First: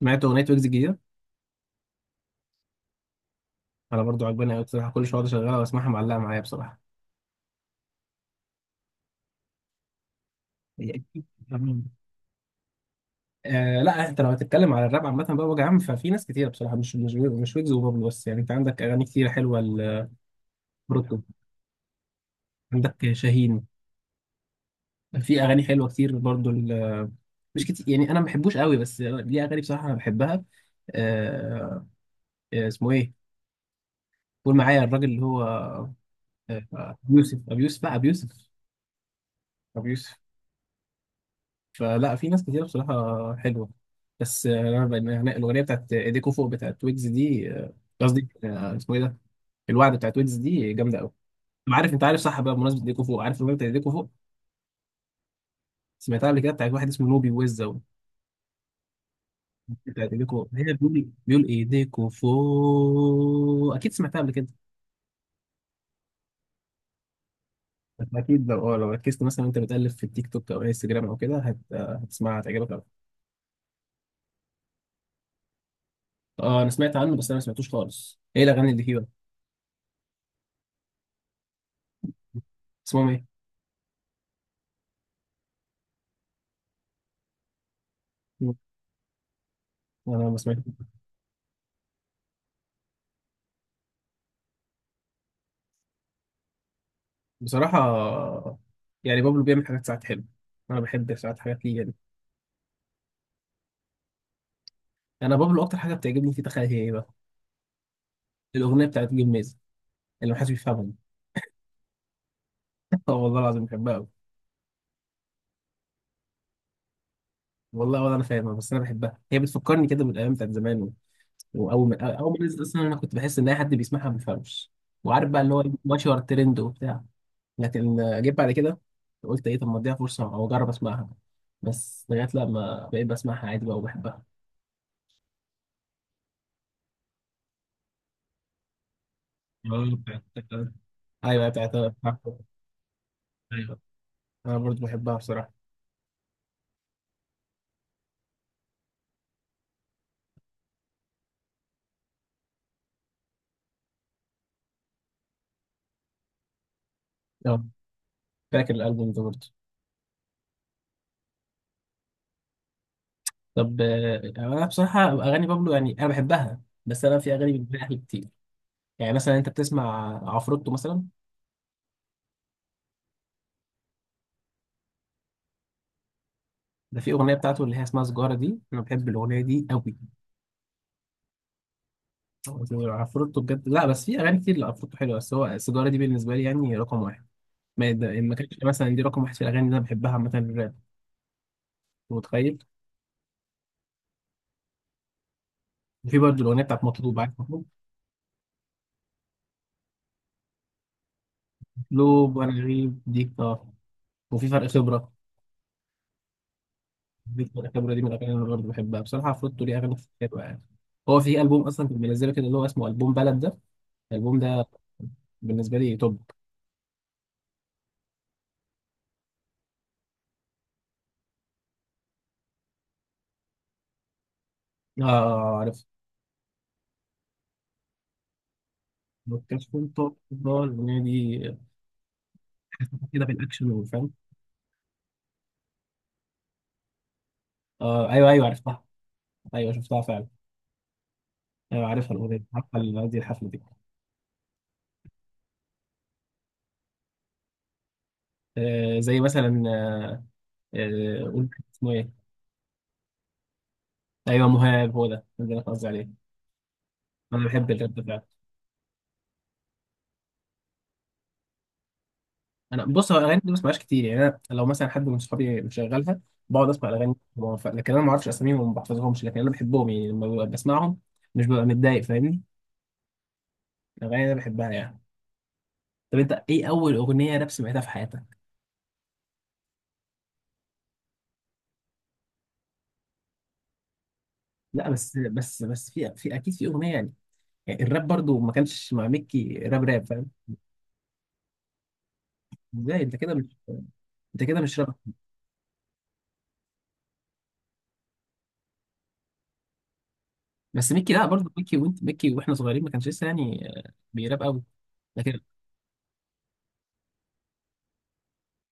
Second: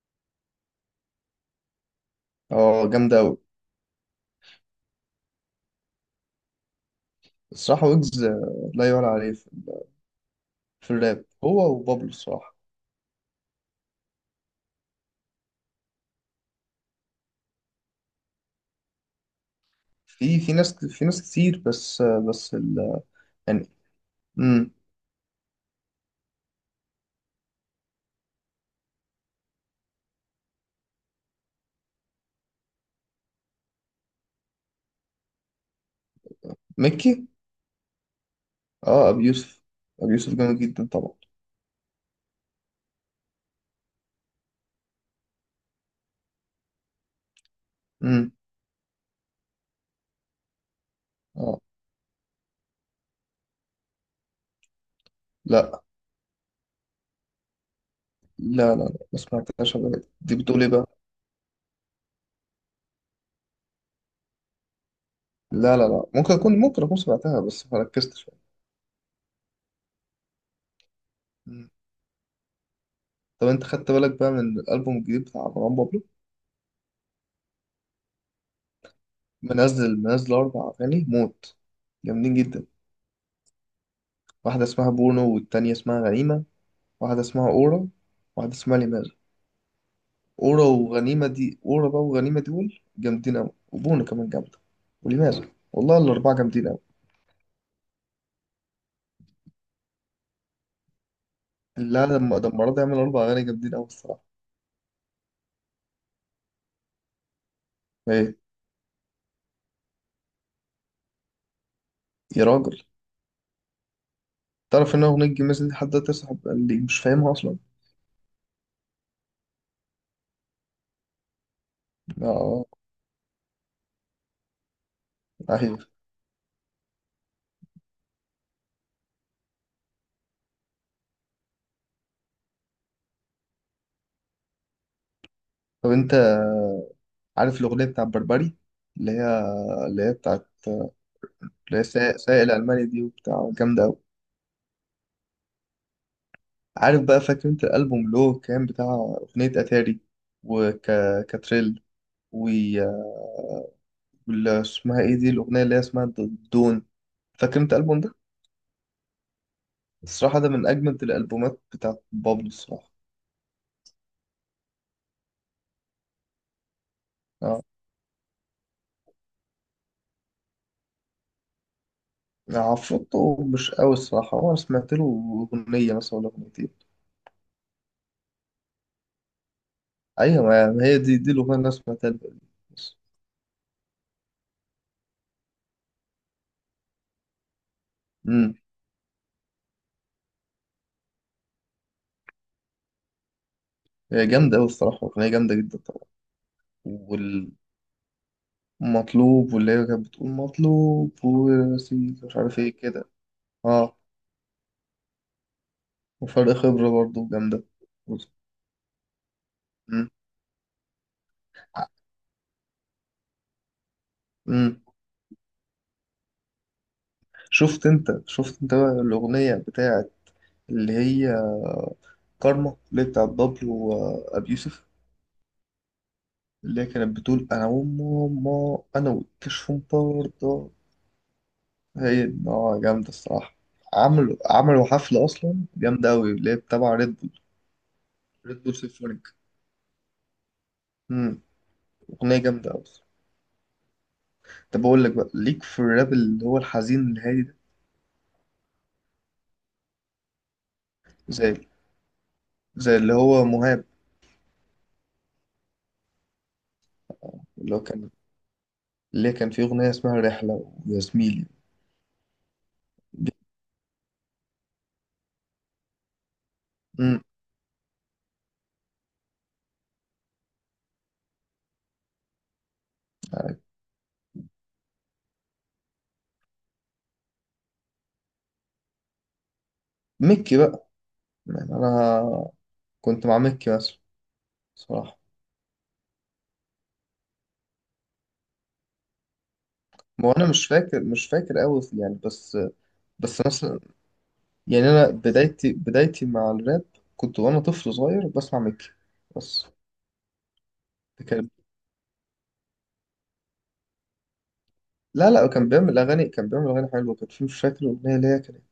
سمعت اغنيه ويجز الجديده. اه، جامدة أوي. انا برضو عجباني قوي بصراحه، كل شويه أقعد اشغلها واسمعها، معلقه معايا بصراحه. الصراحة ويجز لا يعلى عليه في هي في أكيد. الراب، هو تمام. وبابلو الصراحة. آه لا، انت لو هتتكلم على الراب عامه بقى وجه عام، ففي ناس كتير بصراحه مش ويجز وبابلو بس، يعني انت عندك اغاني كتير حلوه. في لبروتو. ناس كتير، بس عندك شاهين، يعني. امم في اغاني حلوه كتير برضو مش كتير، يعني انا ما بحبوش قوي بس ليه اغاني بصراحه انا بحبها. آه. اسمه ايه؟ قول معايا الراجل اللي هو ابو مكي. يوسف. ابو يوسف لا ابو يوسف. اه، أبي يوسف. ابو أبي يوسف. يوسف جامد جدا طبعا. فلا في ناس كتير بصراحة حلوة. بس أنا بقى يعني الأغنية بتاعت إيديكو فوق بتاعت ويجز دي، قصدي امم. اسمه إيه ده؟ الوعد بتاعت ويجز دي جامدة أوي. اه، أنا عارف أنت عارف صح بقى، بمناسبة إيديكو فوق، عارف الأغنية بتاعت إيديكو فوق لا سمعتها قبل كده بتاعت واحد اسمه نوبي ويزا؟ لا لا لا ما سمعتهاش قبل كده. بتاعت إيديكو دي فوق، بتقول هي ايه بقى؟ بيقول إيه؟ بيقول إيديكو فوق، أكيد سمعتها قبل كده. لا لا لا، ممكن أكون سمعتها، بس ما ركزتش. أكيد لو أه لو ركزت مثلا وأنت بتقلب في التيك توك أو انستجرام أو كده هت... مم. آه، هتسمعها، هتعجبك أوي. طب أنت خدت بالك بقى من الألبوم الجديد بتاع مروان بابلو؟ أه أنا سمعت عنه بس أنا ما سمعتوش خالص، إيه الأغاني اللي فيه بقى؟ منزل أربع أغاني موت، جامدين جدا. اسمهم إيه؟ واحدة اسمها بونو، والتانية اسمها غنيمة. واحدة اسمها أورا. واحدة مم. اسمها ليمارا. أنا ما سمعتش. أورا وغنيمة دي، أورا بقى وغنيمة دول جامدين أوي، وبونا كمان جامدة. وليمارا، والله الأربعة جامدين أوي. بصراحة يعني بابلو بيعمل حاجات ساعات حلوة، أنا بحب ساعات حاجات ليه يعني. لا، لما ده المرة دي عمل أربع أغاني جامدين أوي، الصراحة. أنا بابلو أكتر حاجة بتعجبني فيه تخيل هي إيه بقى؟ إيه؟ الأغنية بتاعت جميز اللي محدش بيفهمها. يا راجل! آه والله العظيم بحبها أوي. تعرف إن أغنية جميز دي حد تصاحب اللي مش فاهمها أصلا؟ والله ولا أنا فاهمها بس أنا بحبها، هي بتفكرني كده بالأيام بتاعت زمان وأول ما نزلت آه. أصلا، أنا كنت بحس إن أي حد بيسمعها ما بيفهمش وعارف بقى اللي هو أيوة. ماشي ورا الترند وبتاع. لكن جيت بعد كده قلت إيه، طب ما أديها فرصة أو أجرب أسمعها، بس لغاية لما بقيت بسمعها عادي بقى وبحبها. طب أنت عارف الأغنية بتاع بربري، اللي هي اه اللي هي بتاعت، بتاعت. أيوه بتاعت اللي هي سايق الألماني دي وبتاع؟ جامدة أوي. انا برضو بحبها بصراحه. عارف بقى، فاكر أنت الألبوم اللي هو كان بتاع أغنية أتاري وكاتريل، اسمها ايه دي، الاغنيه اللي هي اسمها دون؟ فاكر اه انت الالبوم ده؟ فاكر الالبوم ده برضو. الصراحه، ده من اجمد الالبومات بتاعت بابلو الصراحه. طب انا بصراحه اغاني بابلو يعني انا بحبها، بس انا في اغاني اه. بالنسبه لي احلى كتير. يعني مثلا انت بتسمع عفروتو مثلا؟ عفروتو مش قوي الصراحه، هو انا سمعت له اغنيه مثلا ولا اغنيتين. ده في اغنيه بتاعته اللي هي اسمها سجاره دي، انا بحب الاغنيه دي قوي. ايوه، ما هي دي الاغنيه اللي انا سمعتها له. بس. عفروتو بجد، لا بس في اغاني كتير لعفروتو حلوه، بس هو سجاره دي بالنسبه لي يعني رقم واحد. ما كانش امم مثلا دي رقم واحد في الاغاني اللي انا بحبها مثلا الراب. أنت متخيل؟ هي جامده قوي الصراحه، اغنيه جامده جدا طبعا. وفي برضو الاغنيه بتاعت مطلوب، عارف مطلوب؟ والمطلوب، واللي هي كانت بتقول مطلوب ورصيد، مطلوب مش وانا عارف ايه غريب كده. دي. اه. اه. وفي فرق خبره. وفرق خبره برضه جامده. الخبرة دي من الأغاني اللي أنا برضه بحبها بصراحة، عفروتو ليه أغاني امم. كتير حلوة يعني. هو في ألبوم أصلا كنت منزله كده اللي هو اسمه ألبوم بلد ده، الألبوم ده امم. بالنسبة لي توب. شفت انت بقى الاغنيه بتاعه، اللي هي كارما، اللي هي بتاعت بابلو وأبي يوسف؟ آه عارف. اللي هي كانت بتقول أنا وماما، أنا والكشف كشكول توب ده برضه. الأغنية دي، هي دي. آه، جامدة كده الصراحة. بالأكشن والفن. عملوا حفلة أصلا جامدة أوي، اللي هي تبع ريد بول. آه أيوه أيوه، ريد بول عرفتها. سيمفونيك. أيوه شفتها فعلا. أمم، أيوه عارفها الأغنية أغنية دي، جامدة عارفة أوي. قصدي الحفلة دي. طب أقول لك بقى، ليك في الراب اللي هو الحزين الهادي ده؟ آه زي مثلا قول زي اسمه إيه. زي اللي هو مهاب. أيوه مهاب، هو ده ده اللي أنا قصدي عليه، أنا بحب اللي هو الراب ده كان فعلا. اللي هي كان فيه أغنية اسمها رحلة ويا زميلي. انا بص، هو الاغاني دي ما بسمعهاش كتير، يعني انا لو مثلا حد من صحابي مشغلها بقعد اسمع الاغاني أمم، دي، هو لكن انا ما اعرفش اساميهم وما بحفظهمش، لكن انا بحبهم يعني لما ببقى بسمعهم، مش ببقى متضايق، فاهمني؟ الاغاني انا بحبها يعني. طب انت ايه اول اغنيه راب سمعتها في حياتك؟ مكي بقى. يعني أنا. كنت مع مكي مثلا. لا بس صراحة. بس بس في اكيد في اغنيه يعني، يعني الراب برضو ما كانش مع ميكي راب راب، فاهم؟ ما هو انا مش فاكر قوي يعني بس. ازاي انت كده بس مش، مثلا. انت كده مش يعني راب؟ انا بدايتي مع الراب. كنت وانا طفل صغير بسمع ميكي. بس. بس ميكي لا، كان. برضو ميكي وانت ميكي واحنا صغيرين ما كانش لسه يعني بيراب قوي. لا لا، كان بيعمل اغاني حلوه. كان في، مش فاكر الاغنيه اللي هي كانت،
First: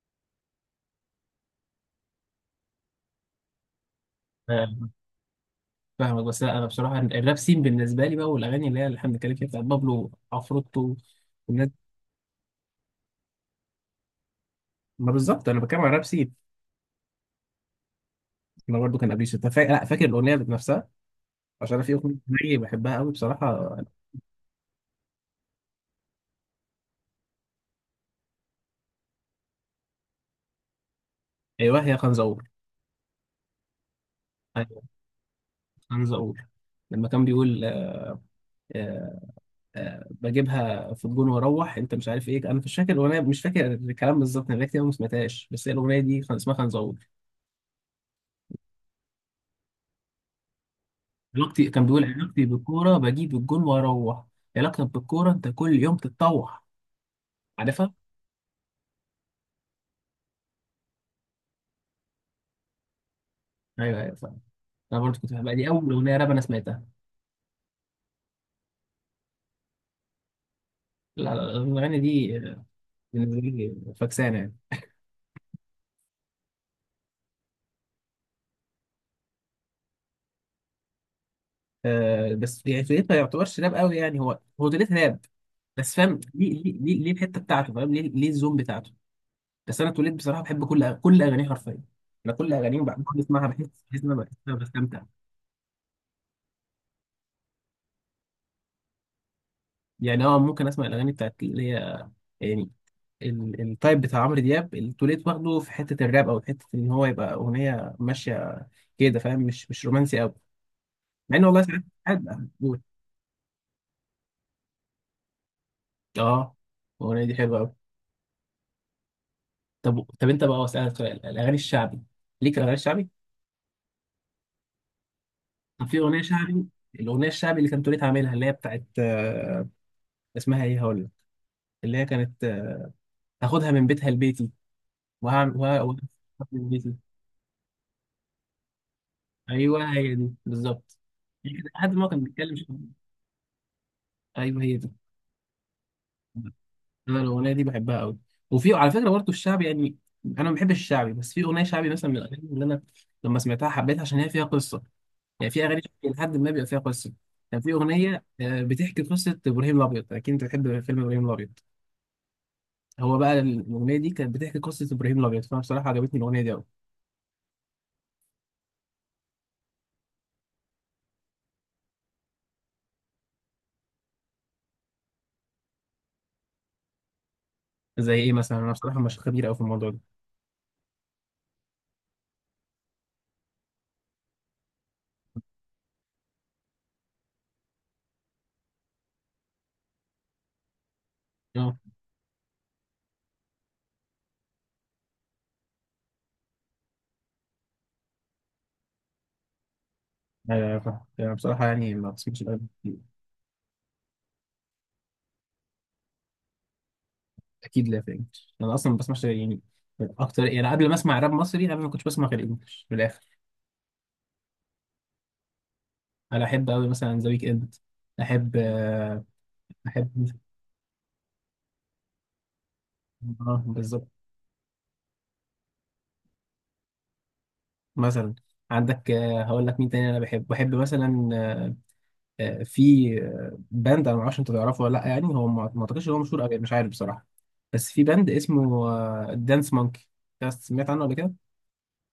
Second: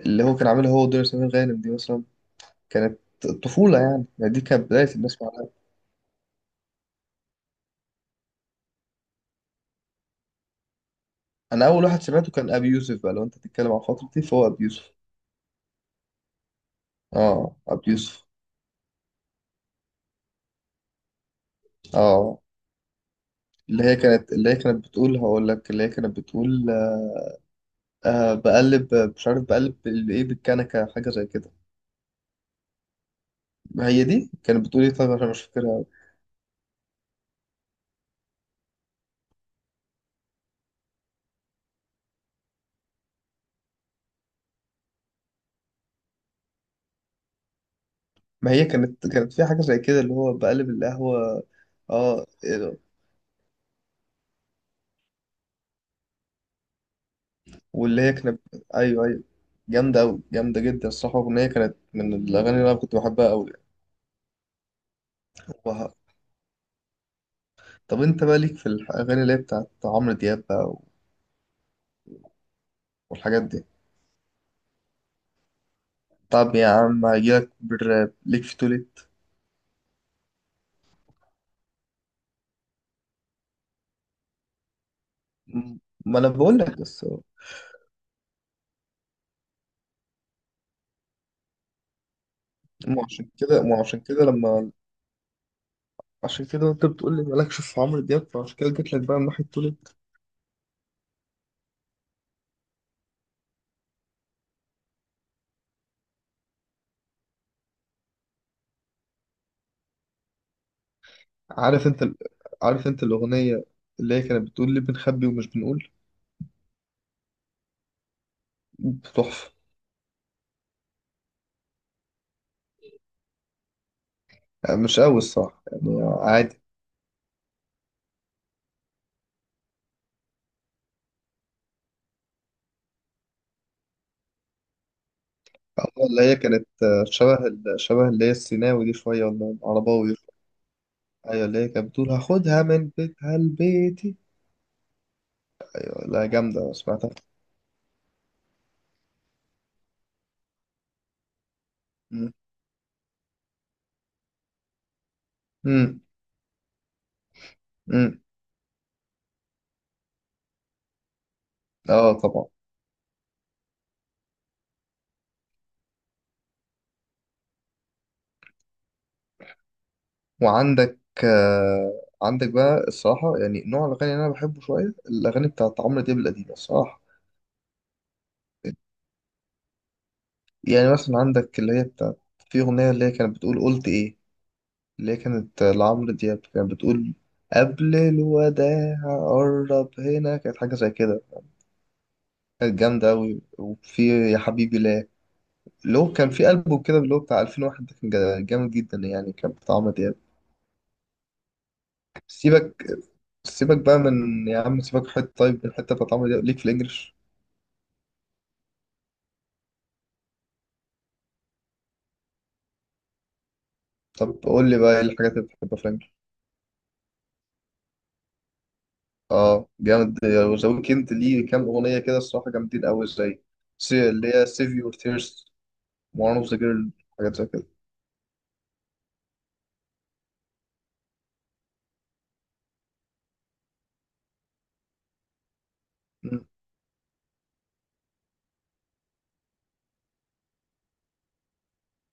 اللي هو كان عاملها هو ودنيا سمير غانم دي مثلا. كانت. طفوله. يعني دي كانت لكن بدايه الناس مع الراب. فاهمك، بس لا، انا بصراحه الراب سين بالنسبه لي بقى، والاغاني اللي هي اللي احنا بنتكلم فيها بتاعت بابلو، عفروتو انا والناس. اول واحد سمعته كان ابي يوسف، بقى لو انت بتتكلم عن فترتي فهو ابي يوسف. ما بالظبط انا بتكلم على راب سين. اه، ابي يوسف. انا برضو كان قبل انت لا فاكر الاغنيه ذات نفسها، عشان انا في اغنيه اه. زيي بحبها قوي بصراحه. اللي هي كانت بتقول، هقول لك، اللي هي كانت بتقول، آه، بقلب، مش عارف، بقلب بايه بالكنكه، حاجه زي كده. ايوه هي خنزقور. ما هي دي كانت بتقول ايوه ايه، طيب، عشان مش فاكرها أوي. خنزقور لما كان بيقول آه، بجيبها في الجون واروح، انت مش عارف ايه، انا مش فاكر الاغنيه، مش فاكر الكلام بالظبط، انا بقالي كتير أوي ما سمعتهاش، بس هي الاغنيه دي كان اسمها خنزقور. ما هي كانت في حاجه زي كده، اللي هو بقلب القهوه. علاقتي، كان بيقول اه، علاقتي إيه ده؟ بالكوره بجيب الجون واروح، علاقتك بالكوره انت كل يوم تتطوح. عارفها. واللي هي كانت. ايوه، ايوه. جامده قوي، جامده جدا الصراحه، الاغنيه كانت من الاغاني اللي انا كنت بحبها قوي. ايوه ايوه فاهم. انا برضه كنت بحبها، دي اول اغنيه راب انا سمعتها. طب انت بقى، ليك في الاغاني اللي هي بتاعت عمرو دياب بقى؟ لا لا، الاغنيه دي بالنسبه والحاجات دي؟ لي فكسانه يعني. طب يا عم، هجيلك بالراب، ليك في توليت؟ أه بس يعني فكرتها ما يعتبرش راب قوي يعني، هو، هو توليت راب م- بس، ما فاهم انا بقول ليه ليه لك ليه بس. ليه الحته بتاعته، فاهم ليه الزوم بتاعته. بس انا توليت بصراحه بحب كل كل اغانيه حرفيا، انا كل اغانيه مو وبعد كل عشان اسمعها كده بحس مو عشان بحس ان انا كده بحس إن أنا لما بستمتع. عشان كده انت بتقول لي مالكش في عمرو دياب، فعشان كده جيت لك بقى من ناحيه تولد. يعني اه ممكن اسمع الاغاني بتاعت اللي هي يعني التايب بتاع عمرو دياب اللي توليت واخده في حته الراب، او حته ان هو يبقى اغنيه ماشيه كده، فاهم؟ مش رومانسي قوي، مع ان والله ساعات عارف انت ساعات بقى بقول عارف انت الاغنيه، اللي هي كانت بتقول لي، بنخبي ومش بنقول؟ اه. الاغنيه دي حلوه قوي. تحفه. طب طب انت بقى، اسالك سؤال، الاغاني الشعبي ليك الاغاني الشعبي؟ يعني مش قوي الصراحه، طب في يعني اغنيه عادي. شعبي، الاغنيه الشعبي اللي كانت تريد عاملها اللي هي بتاعت، اسمها ايه، هقول لك اللي هي كانت هاخدها من بيتها لبيتي، وهعمل أما اللي هي من كانت، بيتي. شبه اللي هي السيناوي دي شويه، ولا ايوه العرباوي هي دي دي شوية. بالظبط، ايوه، يعني اللي هي كده كانت لحد ما هو بتقول كان بيتكلم هاخدها شعبي. من بيتها لبيتي. ايوه هي دي، أيوة، لا جامده سمعتها. انا الاغنيه دي بحبها قوي. وفي على فكره برضه الشعبي يعني، انا ما بحبش الشعبي بس في اغنيه شعبي مثلا من امم. الاغاني اللي انا لما سمعتها حبيتها عشان هي فيها قصه، يعني في اغاني لحد ما بيبقى فيها قصه، كان في امم. اغنيه بتحكي قصه ابراهيم الابيض، اكيد انت بتحب فيلم ابراهيم الابيض، اه، طبعا. هو بقى الاغنيه دي كانت بتحكي قصه ابراهيم الابيض، فانا بصراحه عجبتني الاغنيه دي قوي. وعندك آه، عندك بقى الصراحة، يعني نوع الأغاني اللي أنا بحبه شوية، الأغاني بتاعت عمرو دياب القديمة، الصراحة. زي ايه مثلا، انا بصراحه مش خبير قوي في الموضوع ده. يعني مثلا عندك اللي هي بتاعت. في أغنية اللي هي كانت بتقول، قلت إيه؟ اللي هي كانت لعمرو دياب، كانت بتقول، قبل الوداع، قرب هنا، كانت حاجة زي كده. اه. كانت جامدة أوي، وفي. يا حبيبي لا. اللي هو كان في ألبوم كده، اللي هو بتاع 2001 ده، كان جامد جدا، يعني كان بتاع عمرو دياب. انا بصراحه يعني ما بسمعش راب سيبك كتير. سيبك بقى من، يا عم سيبك حتة، طيب، من الحتة بتاعت عمرو دياب، ليك في الإنجليش؟ اكيد لا فاهم، انا اصلا ما بسمعش يعني اكتر، يعني قبل ما اسمع راب مصري قبل ما كنتش بسمع غير انجلش في الاخر. طب قول لي بقى، ايه الحاجات اللي بتحبها فرانك؟ انا احب قوي مثلا ذا ويك اند. احب اه، جامد. احب ذا ويكند ليه كام اغنيه كده الصراحه، جامدين قوي، زي بالظبط. اللي هي سيف يور تيرز، وان اوف ذا جيرل، حاجات زي كده. مثلا عندك هقول لك مين تاني، انا بحب مثلا في باند، انا ما اعرفش انت تعرفه ولا لا يعني، هو ما اعتقدش ان هو مشهور مم. قوي، مش عارف بصراحه، بس في باند اسمه دانس مونكي. سمعت عنه قبل كده؟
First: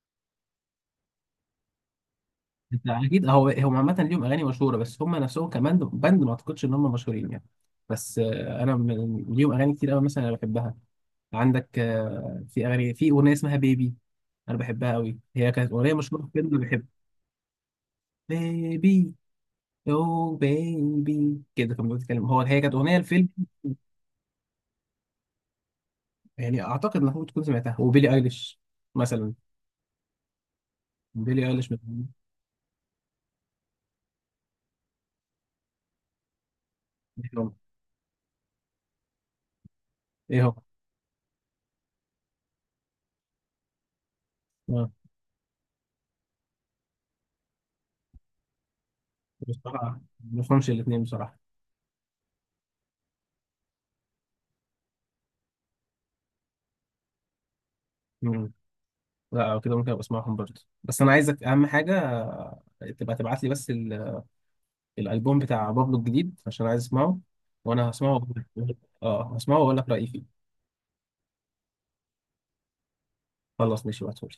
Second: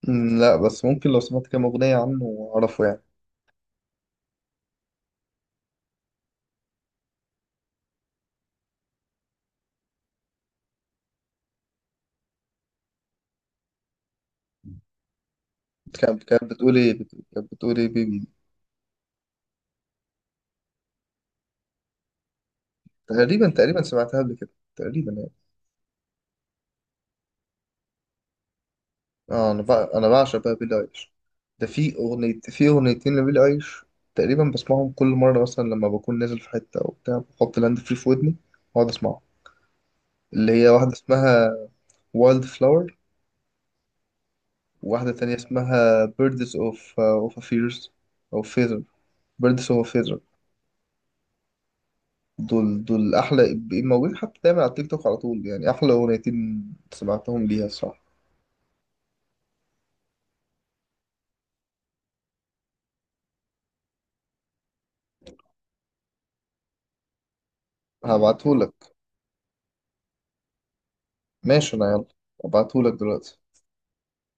مم، لا بس، ممكن لو سمعت كام اغنيه عنه انت اعرفه يعني. اكيد، هو هم عامه ليهم اغاني مشهوره، بس هم نفسهم كمان باند ما اعتقدش ان هم مشهورين يعني. بس انا ليهم اغاني كتير قوي مثلا انا بحبها. عندك في اغاني، في اغنيه اسمها بيبي، انا بحبها قوي، هي كانت اغنيه مشهوره كانت في كانت فيلم بتقول بحب. ايه، كانت بتقول ايه، بيبي؟ بيبي، يو بيبي كده كان بيتكلم، هو هي كانت اغنيه الفيلم، تقريبا سمعتها قبل كده. تقريبا يعني. يعني اعتقد انك ممكن تكون سمعتها. وبيلي ايليش مثلا. اه، انا بقى انا بعشق بقى بيلي ايليش. بيلي ده ايليش من. في اغنيتين لبيلي ايليش. تقريبا بسمعهم كل مره، مثلا لما بكون نازل في حته او بتاع، ايه هو بحط لاند فري في ودني، واقعد اسمعهم. ايه اللي هو هي واحدة اسمها وايلد فلاور، آه. وواحدة تانية اسمها بيردز اوف فيرز، او فيزر. بيردز بصراحه اوف فيزر. ما بفهمش الاثنين بصراحه. دول أحلى موجودين حتى دايما على التيك توك على طول، يعني أحلى أغنيتين سمعتهم ليها الصراحة. مم. لا أو كده، ممكن ابقى اسمعهم برضه، بس انا عايزك اهم حاجه تبقى تبعت لي بس الالبوم بتاع بابلو الجديد عشان عايز اسمعه، وانا هسمعه وأقول هبعتهولك. لك. اه هسمعه واقول لك رايي فيه. ماشي، أنا يلا هبعتهولك دلوقتي. خلاص ماشي، بعتهولي.